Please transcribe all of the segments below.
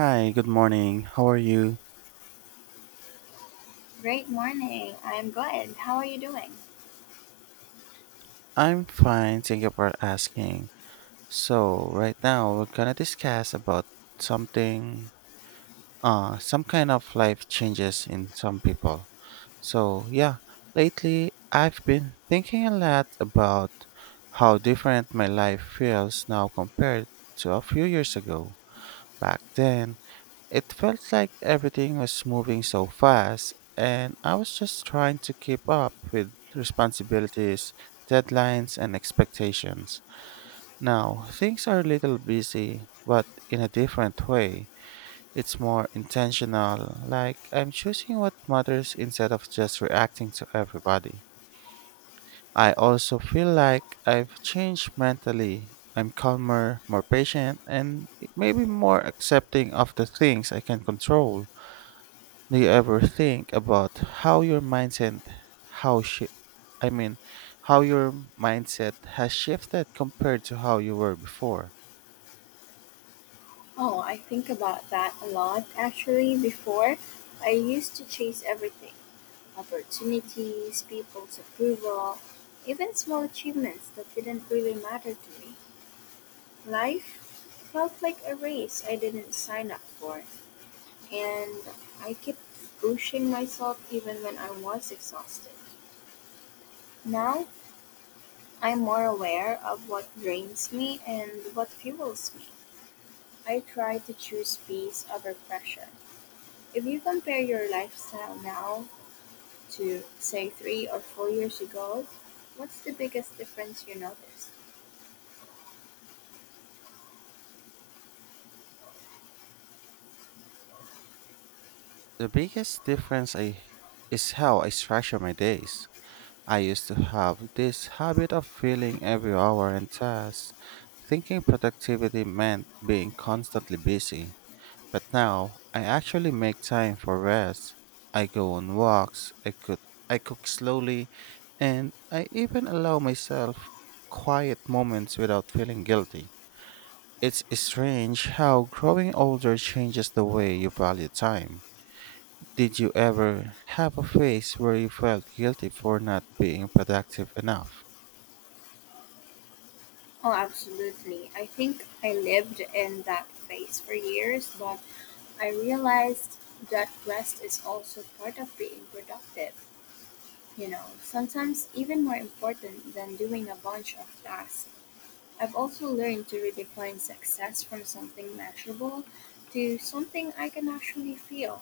Hi, good morning. How are you? Great morning. I'm good. How are you doing? I'm fine, thank you for asking. So, right now we're gonna discuss about something some kind of life changes in some people. So, yeah, lately I've been thinking a lot about how different my life feels now compared to a few years ago. Back then, it felt like everything was moving so fast, and I was just trying to keep up with responsibilities, deadlines, and expectations. Now, things are a little busy, but in a different way. It's more intentional, like I'm choosing what matters instead of just reacting to everybody. I also feel like I've changed mentally. I'm calmer, more patient, and maybe more accepting of the things I can control. Do you ever think about how your mindset how shi I mean how your mindset has shifted compared to how you were before? Oh, I think about that a lot actually. Before, I used to chase everything opportunities, people's approval, even small achievements that didn't really matter to me. Life felt like a race I didn't sign up for, and I kept pushing myself even when I was exhausted. Now, I'm more aware of what drains me and what fuels me. I try to choose peace over pressure. If you compare your lifestyle now to, say, three or four years ago, what's the biggest difference you noticed? The biggest difference I is how I structure my days. I used to have this habit of filling every hour and task, thinking productivity meant being constantly busy. But now I actually make time for rest. I go on walks, I cook slowly, and I even allow myself quiet moments without feeling guilty. It's strange how growing older changes the way you value time. Did you ever have a phase where you felt guilty for not being productive enough? Oh, absolutely. I think I lived in that phase for years, but I realized that rest is also part of being productive. You know, sometimes even more important than doing a bunch of tasks. I've also learned to redefine success from something measurable to something I can actually feel,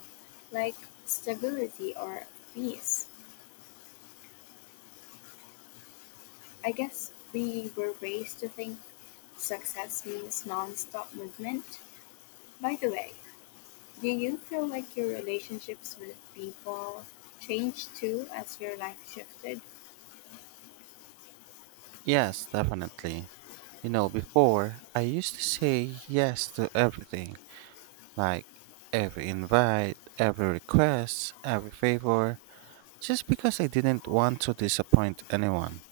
like stability or peace. I guess we were raised to think success means non stop movement. By the way, do you feel like your relationships with people changed too as your life shifted? Yes, definitely. You know, before I used to say yes to everything, like every invite, every request, every favor, just because I didn't want to disappoint anyone.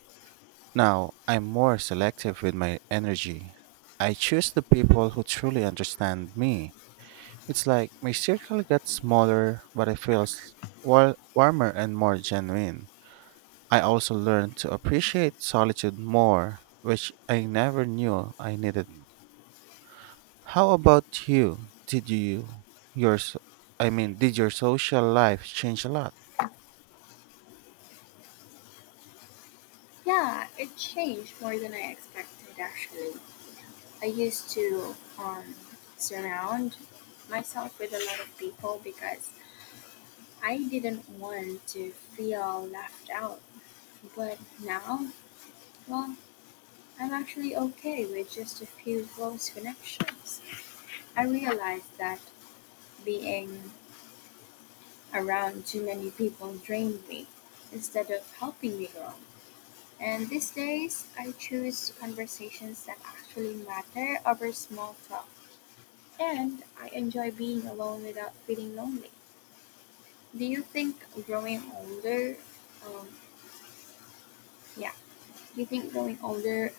Now, I'm more selective with my energy. I choose the people who truly understand me. It's like my circle gets smaller, but it feels warmer and more genuine. I also learned to appreciate solitude more, which I never knew I needed. How about you? Did you your s- I mean, did your social life change a lot? Yeah, it changed more than I expected actually. I used to surround myself with a lot of people because I didn't want to feel left out. But now, well, I'm actually okay with just a few close connections. I realized that being around too many people drained me instead of helping me grow. And these days, I choose conversations that actually matter over small talk. And I enjoy being alone without feeling lonely. Do you think growing older, um, yeah, do you think growing older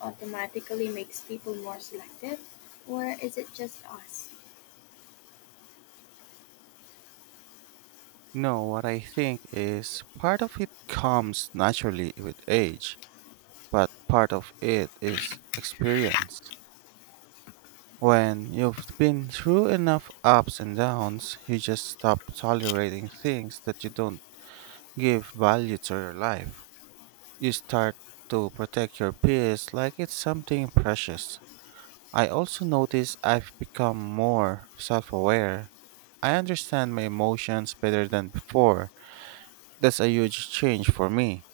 automatically makes people more selective, or is it just us? No, what I think is part of it comes naturally with age, but part of it is experience. When you've been through enough ups and downs, you just stop tolerating things that you don't give value to your life. You start to protect your peace like it's something precious. I also notice I've become more self aware. I understand my emotions better than before. That's a huge change for me.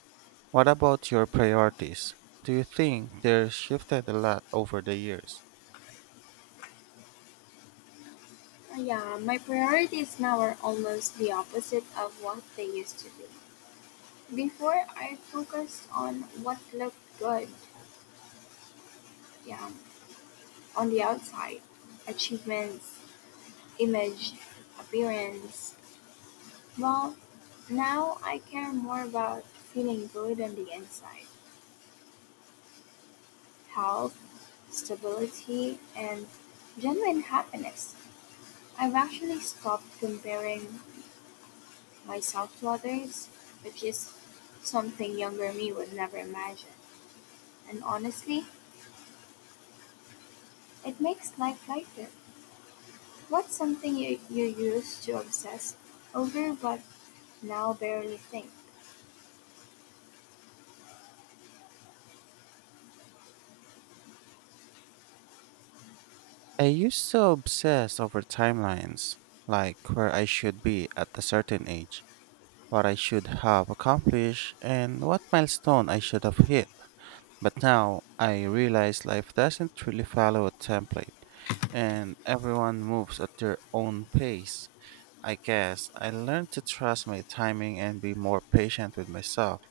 What about your priorities? Do you think they're shifted a lot over the years? Yeah, my priorities now are almost the opposite of what they used to be. Before, I focused on what looked good, yeah, on the outside, achievements, image, appearance. Well, now I care more about feeling good on the inside, health, stability, and genuine happiness. I've actually stopped comparing myself to others, which is something younger me would never imagine. And honestly, it makes life lighter. What's something you used to obsess over but now barely think? I used to obsess over timelines, like where I should be at a certain age, what I should have accomplished, and what milestone I should have hit. But now I realize life doesn't really follow a template, and everyone moves at their own pace. I guess I learned to trust my timing and be more patient with myself.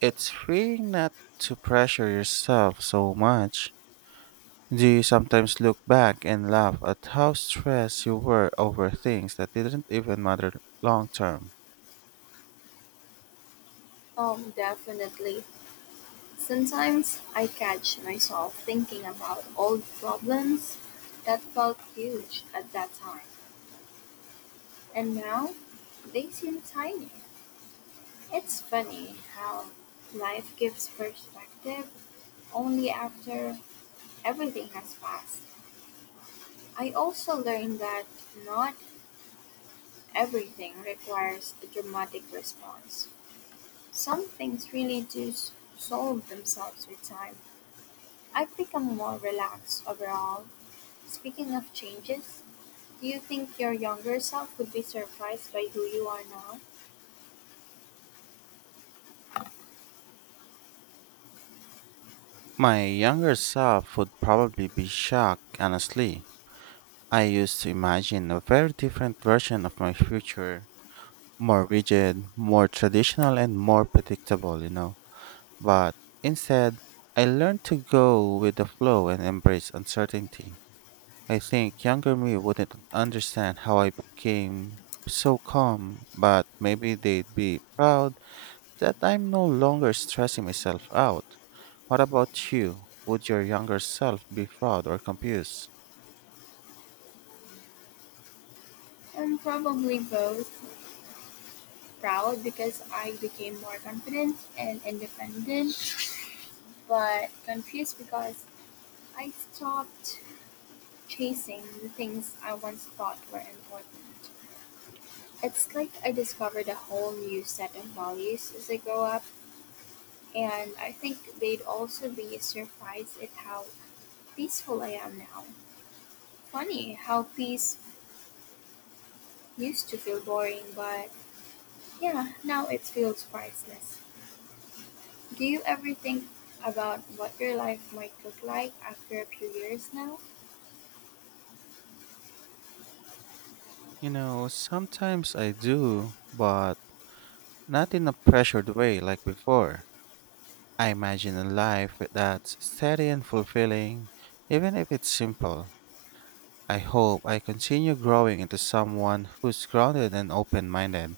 It's freeing not to pressure yourself so much. Do you sometimes look back and laugh at how stressed you were over things that didn't even matter long term? Definitely. Sometimes I catch myself thinking about old problems that felt huge at that time, and now they seem tiny. It's funny how life gives perspective only after everything has passed. I also learned that not everything requires a dramatic response. Some things really solve themselves with time. I've become more relaxed overall. Speaking of changes, do you think your younger self would be surprised by who you are now? My younger self would probably be shocked, honestly. I used to imagine a very different version of my future, more rigid, more traditional, and more predictable, you know. But instead, I learned to go with the flow and embrace uncertainty. I think younger me wouldn't understand how I became so calm, but maybe they'd be proud that I'm no longer stressing myself out. What about you? Would your younger self be proud or confused? I'm probably both proud because I became more confident and independent, but confused because I stopped chasing the things I once thought were important. It's like I discovered a whole new set of values as I grow up, and I think they'd also be surprised at how peaceful I am now. Funny how peace used to feel boring, but yeah, now it feels priceless. Do you ever think about what your life might look like after a few years now? You know, sometimes I do, but not in a pressured way like before. I imagine a life that's steady and fulfilling, even if it's simple. I hope I continue growing into someone who's grounded and open minded.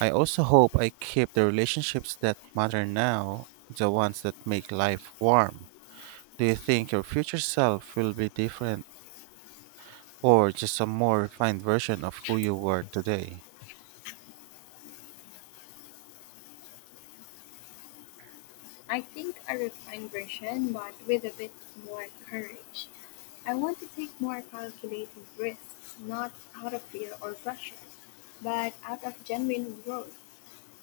I also hope I keep the relationships that matter now, the ones that make life warm. Do you think your future self will be different or just a more refined version of who you were today? I think a refined version, but with a bit more courage. I want to take more calculated risks, not out of fear or pressure, but out of genuine growth.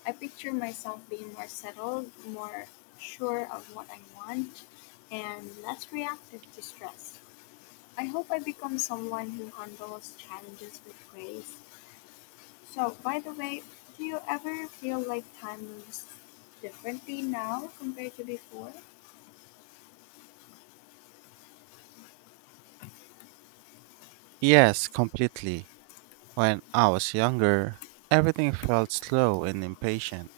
I picture myself being more settled, more sure of what I want, and less reactive to stress. I hope I become someone who handles challenges with grace. So, by the way, do you ever feel like time moves differently now compared to before? Yes, completely. When I was younger, everything felt slow and impatient.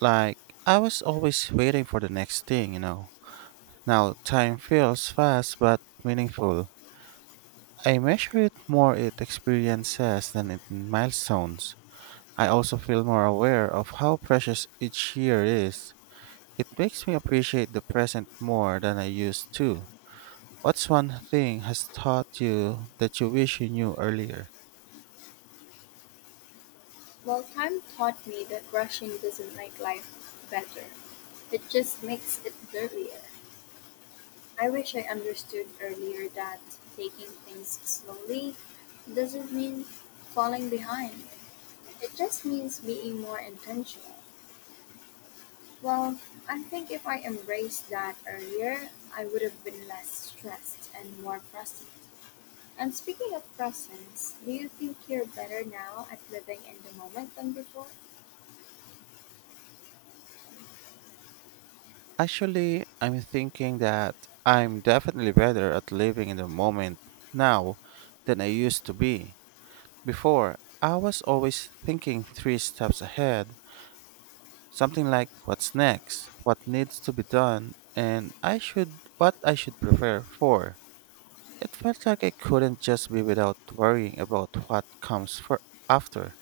Like, I was always waiting for the next thing, you know. Now, time feels fast but meaningful. I measure it more in experiences than in milestones. I also feel more aware of how precious each year is. It makes me appreciate the present more than I used to. What's one thing has taught you that you wish you knew earlier? Well, time taught me that rushing doesn't make life better. It just makes it dirtier. I wish I understood earlier that taking things slowly doesn't mean falling behind. It just means being more intentional. Well, I think if I embraced that earlier, I would have been less stressed and more present. And speaking of presence, do you think you're better now at living in the moment than before? Actually, I'm thinking that I'm definitely better at living in the moment now than I used to be. Before, I was always thinking three steps ahead, something like what's next, what needs to be done, and I should what I should prepare for. It felt like I couldn't just be without worrying about what comes for after.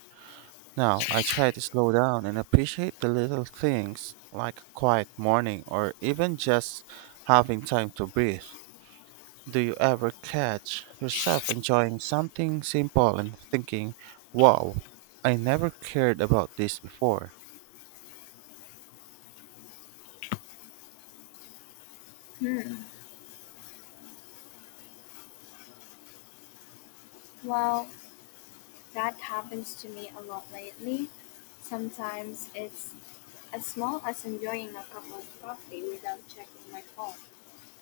Now, I try to slow down and appreciate the little things, like a quiet morning or even just having time to breathe. Do you ever catch yourself enjoying something simple and thinking, wow, I never cared about this before? Hmm. Well, that happens to me a lot lately. Sometimes it's as small as enjoying a cup of coffee without checking my phone,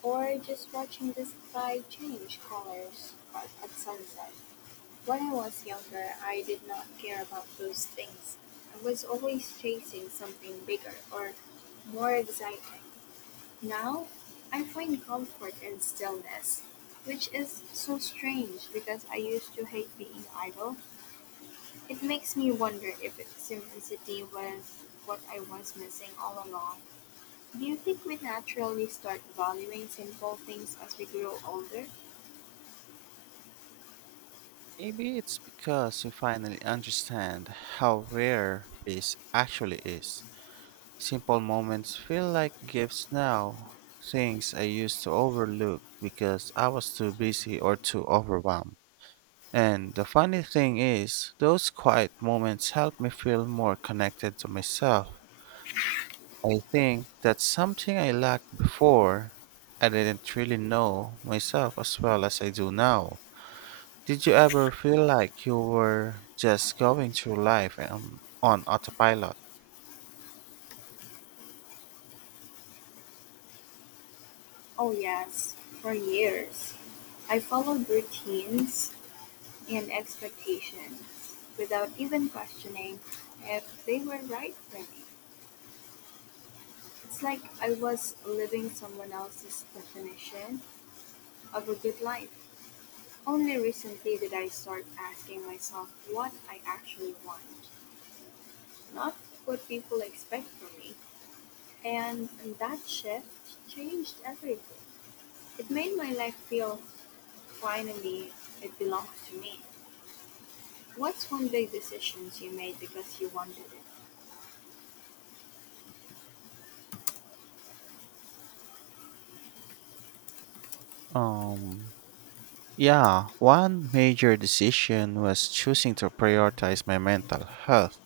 or just watching the sky change colors at sunset. When I was younger, I did not care about those things. I was always chasing something bigger or more exciting. Now, I find comfort in stillness, which is so strange because I used to hate being idle. It makes me wonder if simplicity was what I was missing all along. Do you think we naturally start valuing simple things as we grow older? Maybe it's because you finally understand how rare peace actually is. Simple moments feel like gifts now, things I used to overlook because I was too busy or too overwhelmed. And the funny thing is, those quiet moments help me feel more connected to myself. I think that's something I lacked before. I didn't really know myself as well as I do now. Did you ever feel like you were just going through life on autopilot? Oh, yes, for years. I followed routines and expectations without even questioning if they were right for me. It's like I was living someone else's definition of a good life. Only recently did I start asking myself what I actually want, not what people expect from me. And that shift changed everything. It made my life feel finally it belongs to me. What's one big decision you made because you wanted it? Um, yeah, one major decision was choosing to prioritize my mental health,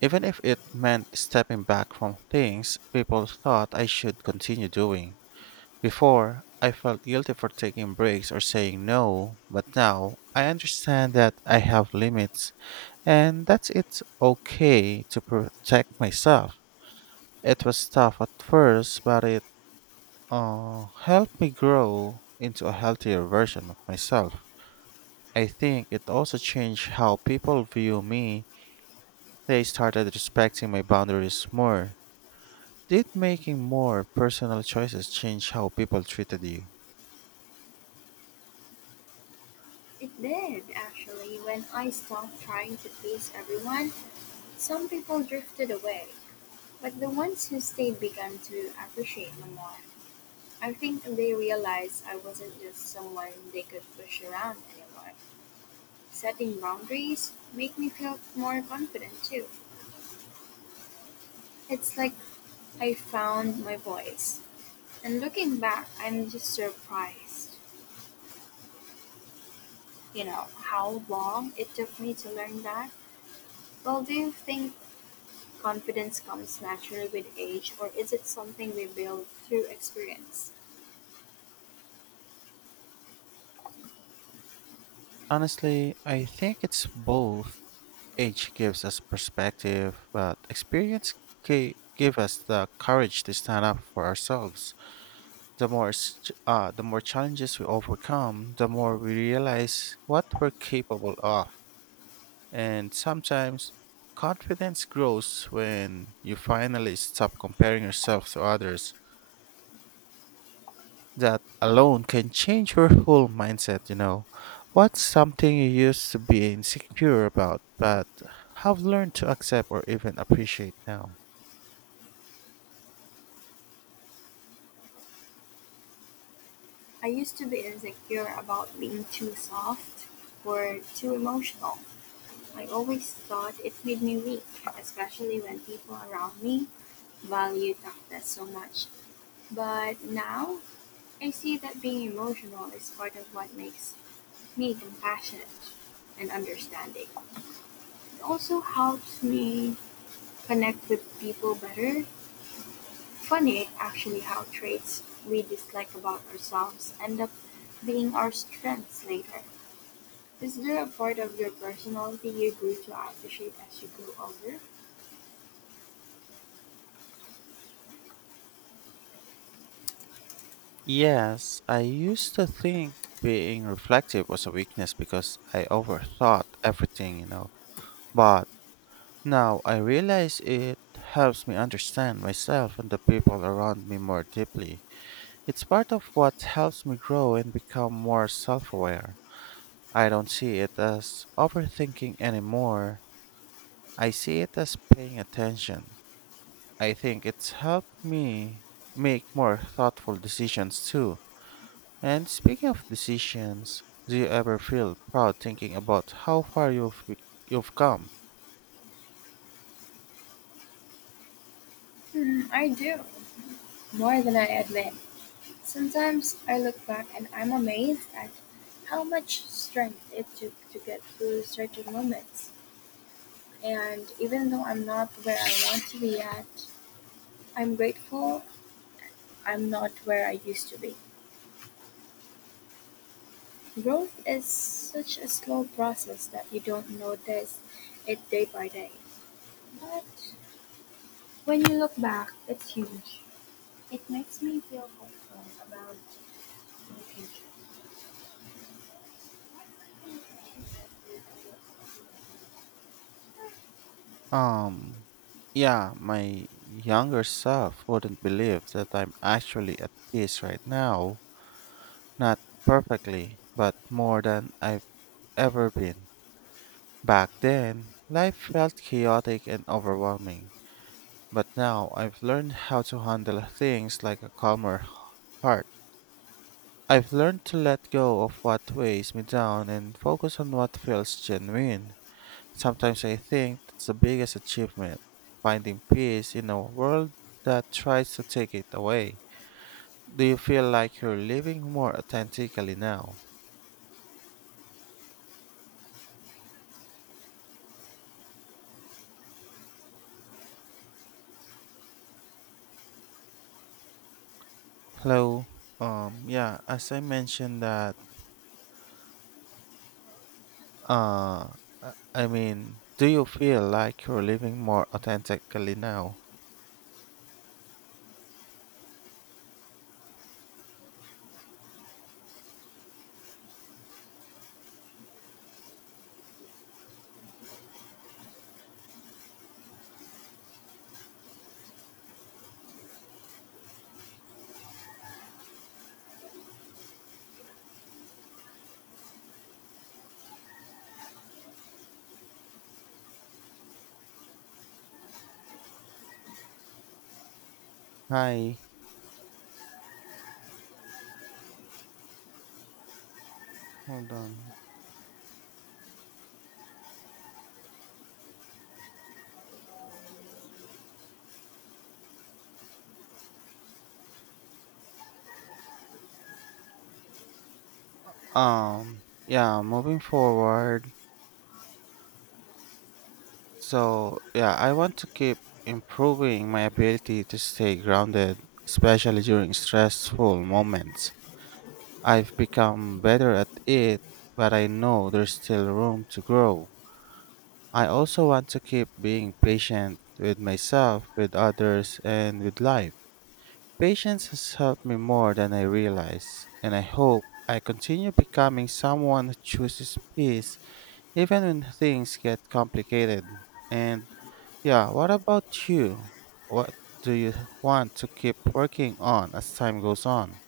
even if it meant stepping back from things people thought I should continue doing. Before, I felt guilty for taking breaks or saying no, but now I understand that I have limits and that it's okay to protect myself. It was tough at first, but it helped me grow into a healthier version of myself. I think it also changed how people view me. They started respecting my boundaries more. Did making more personal choices change how people treated you? It did, actually, when I stopped trying to please everyone some people drifted away. But the ones who stayed began to appreciate me more. I think they realized I wasn't just someone they could push around anymore. Setting boundaries make me feel more confident too. It's like I found my voice. And looking back, I'm just surprised, you know, how long it took me to learn that. Well, do you think confidence comes naturally with age, or is it something we build through experience? Honestly, I think it's both. Age gives us perspective, but experience give us the courage to stand up for ourselves. The more challenges we overcome, the more we realize what we're capable of. And sometimes confidence grows when you finally stop comparing yourself to others. That alone can change your whole mindset, you know. What's something you used to be insecure about, but have learned to accept or even appreciate now? I used to be insecure about being too soft or too emotional. I always thought it made me weak, especially when people around me value toughness so much. But now, I see that being emotional is part of what makes me compassionate and understanding. It also helps me connect with people better. Funny, actually, how traits we dislike about ourselves end up being our strengths later. Is there a part of your personality you grew to appreciate as you grew older? Yes, I used to think being reflective was a weakness because I overthought everything, you know. But now I realize it helps me understand myself and the people around me more deeply. It's part of what helps me grow and become more self aware. I don't see it as overthinking anymore. I see it as paying attention. I think it's helped me make more thoughtful decisions too. And speaking of decisions, do you ever feel proud thinking about how far you've come? Hmm, I do, more than I admit. Sometimes I look back and I'm amazed at how much strength it took to get through certain moments. And even though I'm not where I want to be at, I'm grateful I'm not where I used to be. Growth is such a slow process that you don't notice it day by day. But when you look back, it's huge. It makes me feel hopeful about the future. Um yeah, my younger self wouldn't believe that I'm actually at peace right now. Not perfectly, but more than I've ever been. Back then, life felt chaotic and overwhelming, but now I've learned how to handle things like a heart. I've learned to let go of what weighs me down and focus on what feels genuine. Sometimes I think that's the biggest achievement, finding peace in a world that tries to take it away. Do you feel like you're living more authentically now? Hello. Yeah, as I mentioned that. Uh, I mean, do you feel like you're living more authentically now? Hi. Hold on. Yeah, moving forward. So, yeah, I want to keep improving my ability to stay grounded, especially during stressful moments. I've become better at it, but I know there's still room to grow. I also want to keep being patient with myself, with others, and with life. Patience has helped me more than I realize, and I hope I continue becoming someone who chooses peace even when things get complicated. And yeah, what about you? What do you want to keep working on as time goes on?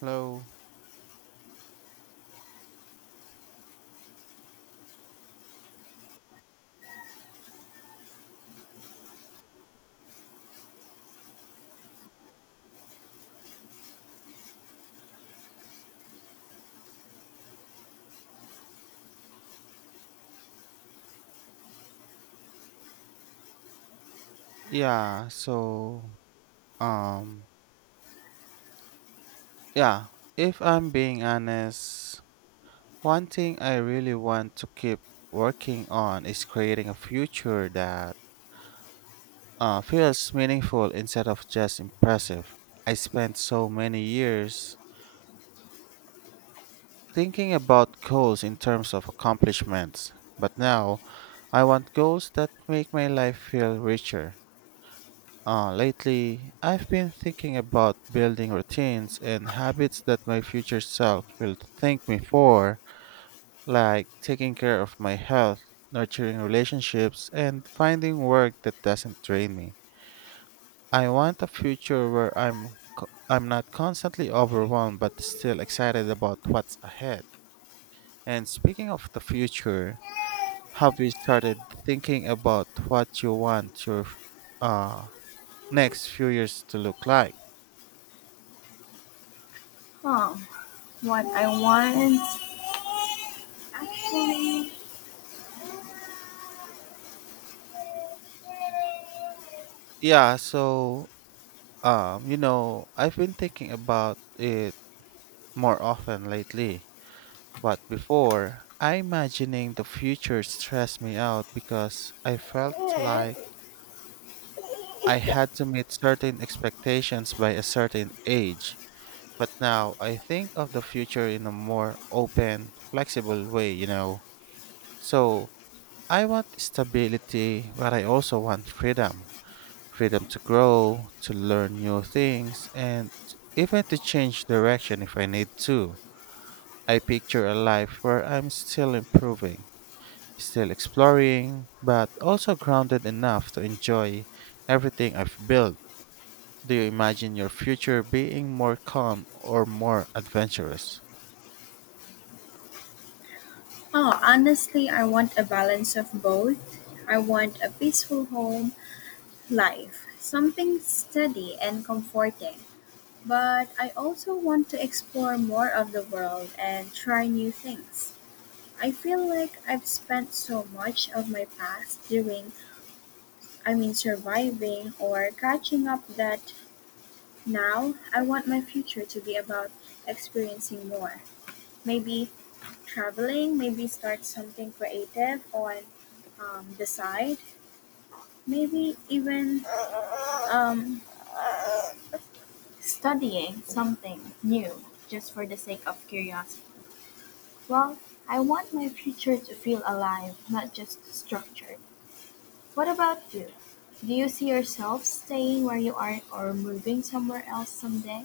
Hello. Yeah, so um yeah, if I'm being honest, one thing I really want to keep working on is creating a future that feels meaningful instead of just impressive. I spent so many years thinking about goals in terms of accomplishments, but now I want goals that make my life feel richer. Lately, I've been thinking about building routines and habits that my future self will thank me for, like taking care of my health, nurturing relationships, and finding work that doesn't drain me. I want a future where I'm not constantly overwhelmed but still excited about what's ahead. And speaking of the future, have you started thinking about what you want your uh next few years to look like? Huh. What I Yeah, want. Actually, yeah, so you know, I've been thinking about it more often lately. But before, I imagining the future stressed me out because I felt like I had to meet certain expectations by a certain age. But now I think of the future in a more open, flexible way, you know. So I want stability, but I also want freedom, freedom to grow, to learn new things, and even to change direction if I need to. I picture a life where I'm still improving, still exploring, but also grounded enough to enjoy everything I've built. Do you imagine your future being more calm or more adventurous? oh, honestly, I want a balance of both. I want a peaceful home life, something steady and comforting. But I also want to explore more of the world and try new things. I feel like I've spent so much of my past doing, I mean, surviving or catching up that now I want my future to be about experiencing more. Maybe traveling, maybe start something creative on the side, maybe even um, studying something new just for the sake of curiosity. Well, I want my future to feel alive, not just structured. What about you? Do you see yourself staying where you are or moving somewhere else someday?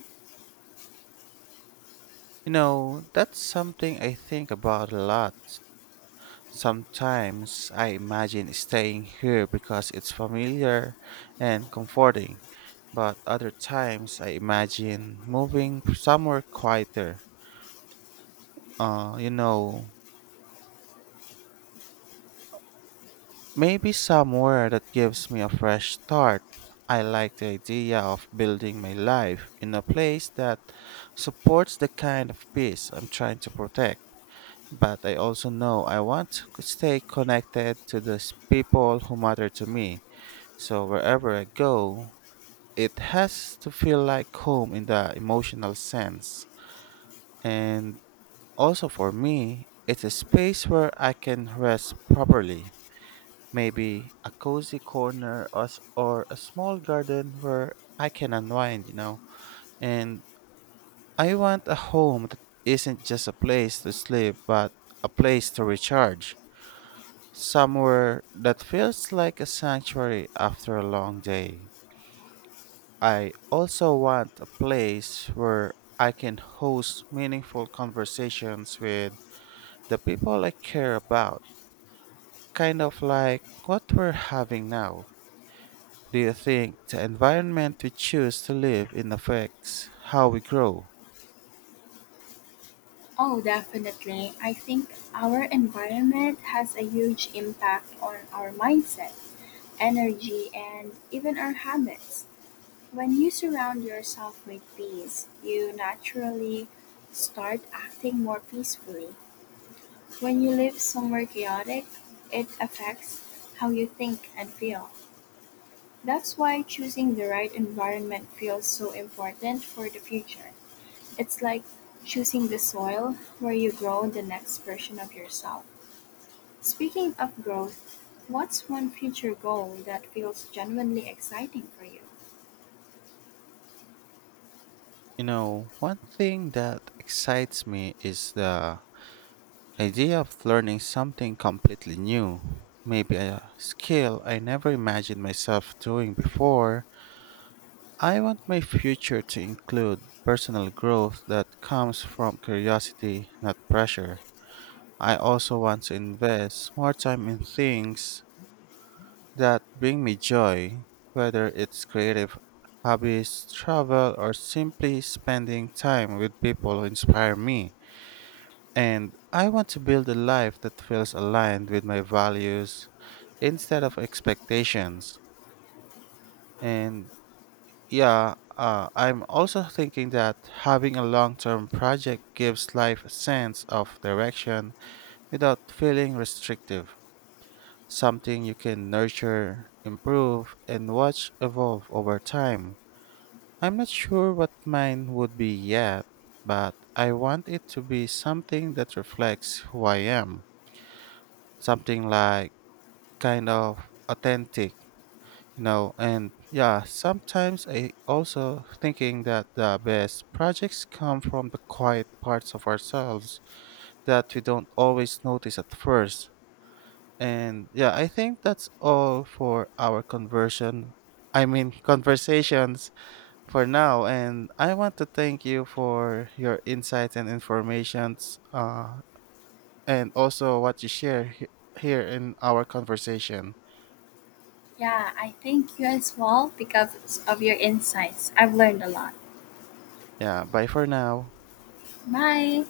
You know, that's something I think about a lot. Sometimes I imagine staying here because it's familiar and comforting, but other times I imagine moving somewhere quieter. You know, maybe somewhere that gives me a fresh start. I like the idea of building my life in a place that supports the kind of peace I'm trying to protect. But I also know I want to stay connected to the people who matter to me. So wherever I go, it has to feel like home in the emotional sense. And also for me, it's a space where I can rest properly. Maybe a cozy corner or, or a small garden where I can unwind, you know. And I want a home that isn't just a place to sleep, but a place to recharge. Somewhere that feels like a sanctuary after a long day. I also want a place where I can host meaningful conversations with the people I care about, kind of like what we're having now. Do you think the environment we choose to live in affects how we grow? Oh, definitely. I think our environment has a huge impact on our mindset, energy, and even our habits. When you surround yourself with peace, you naturally start acting more peacefully. When you live somewhere chaotic, it affects how you think and feel. That's why choosing the right environment feels so important for the future. It's like choosing the soil where you grow the next version of yourself. Speaking of growth, what's one future goal that feels genuinely exciting for you? You know, one thing that excites me is the idea of learning something completely new. Maybe a skill I never imagined myself doing before. I want my future to include personal growth that comes from curiosity, not pressure. I also want to invest more time in things that bring me joy, whether it's creative hobbies, travel, or simply spending time with people who inspire me. And I want to build a life that feels aligned with my values instead of expectations. And yeah, I'm also thinking that having a long term project gives life a sense of direction without feeling restrictive, something you can nurture, improve, and watch evolve over time. I'm not sure what mine would be yet, but I want it to be something that reflects who I am. Something like kind of authentic, you know, and yeah, sometimes I also thinking that the best projects come from the quiet parts of ourselves that we don't always notice at first. And yeah, I think that's all for our conversations for now. And I want to thank you for your insights and informations, and also what you here in our conversation. Yeah, I thank you as well because of your insights. I've learned a lot. Yeah, bye for now. Bye.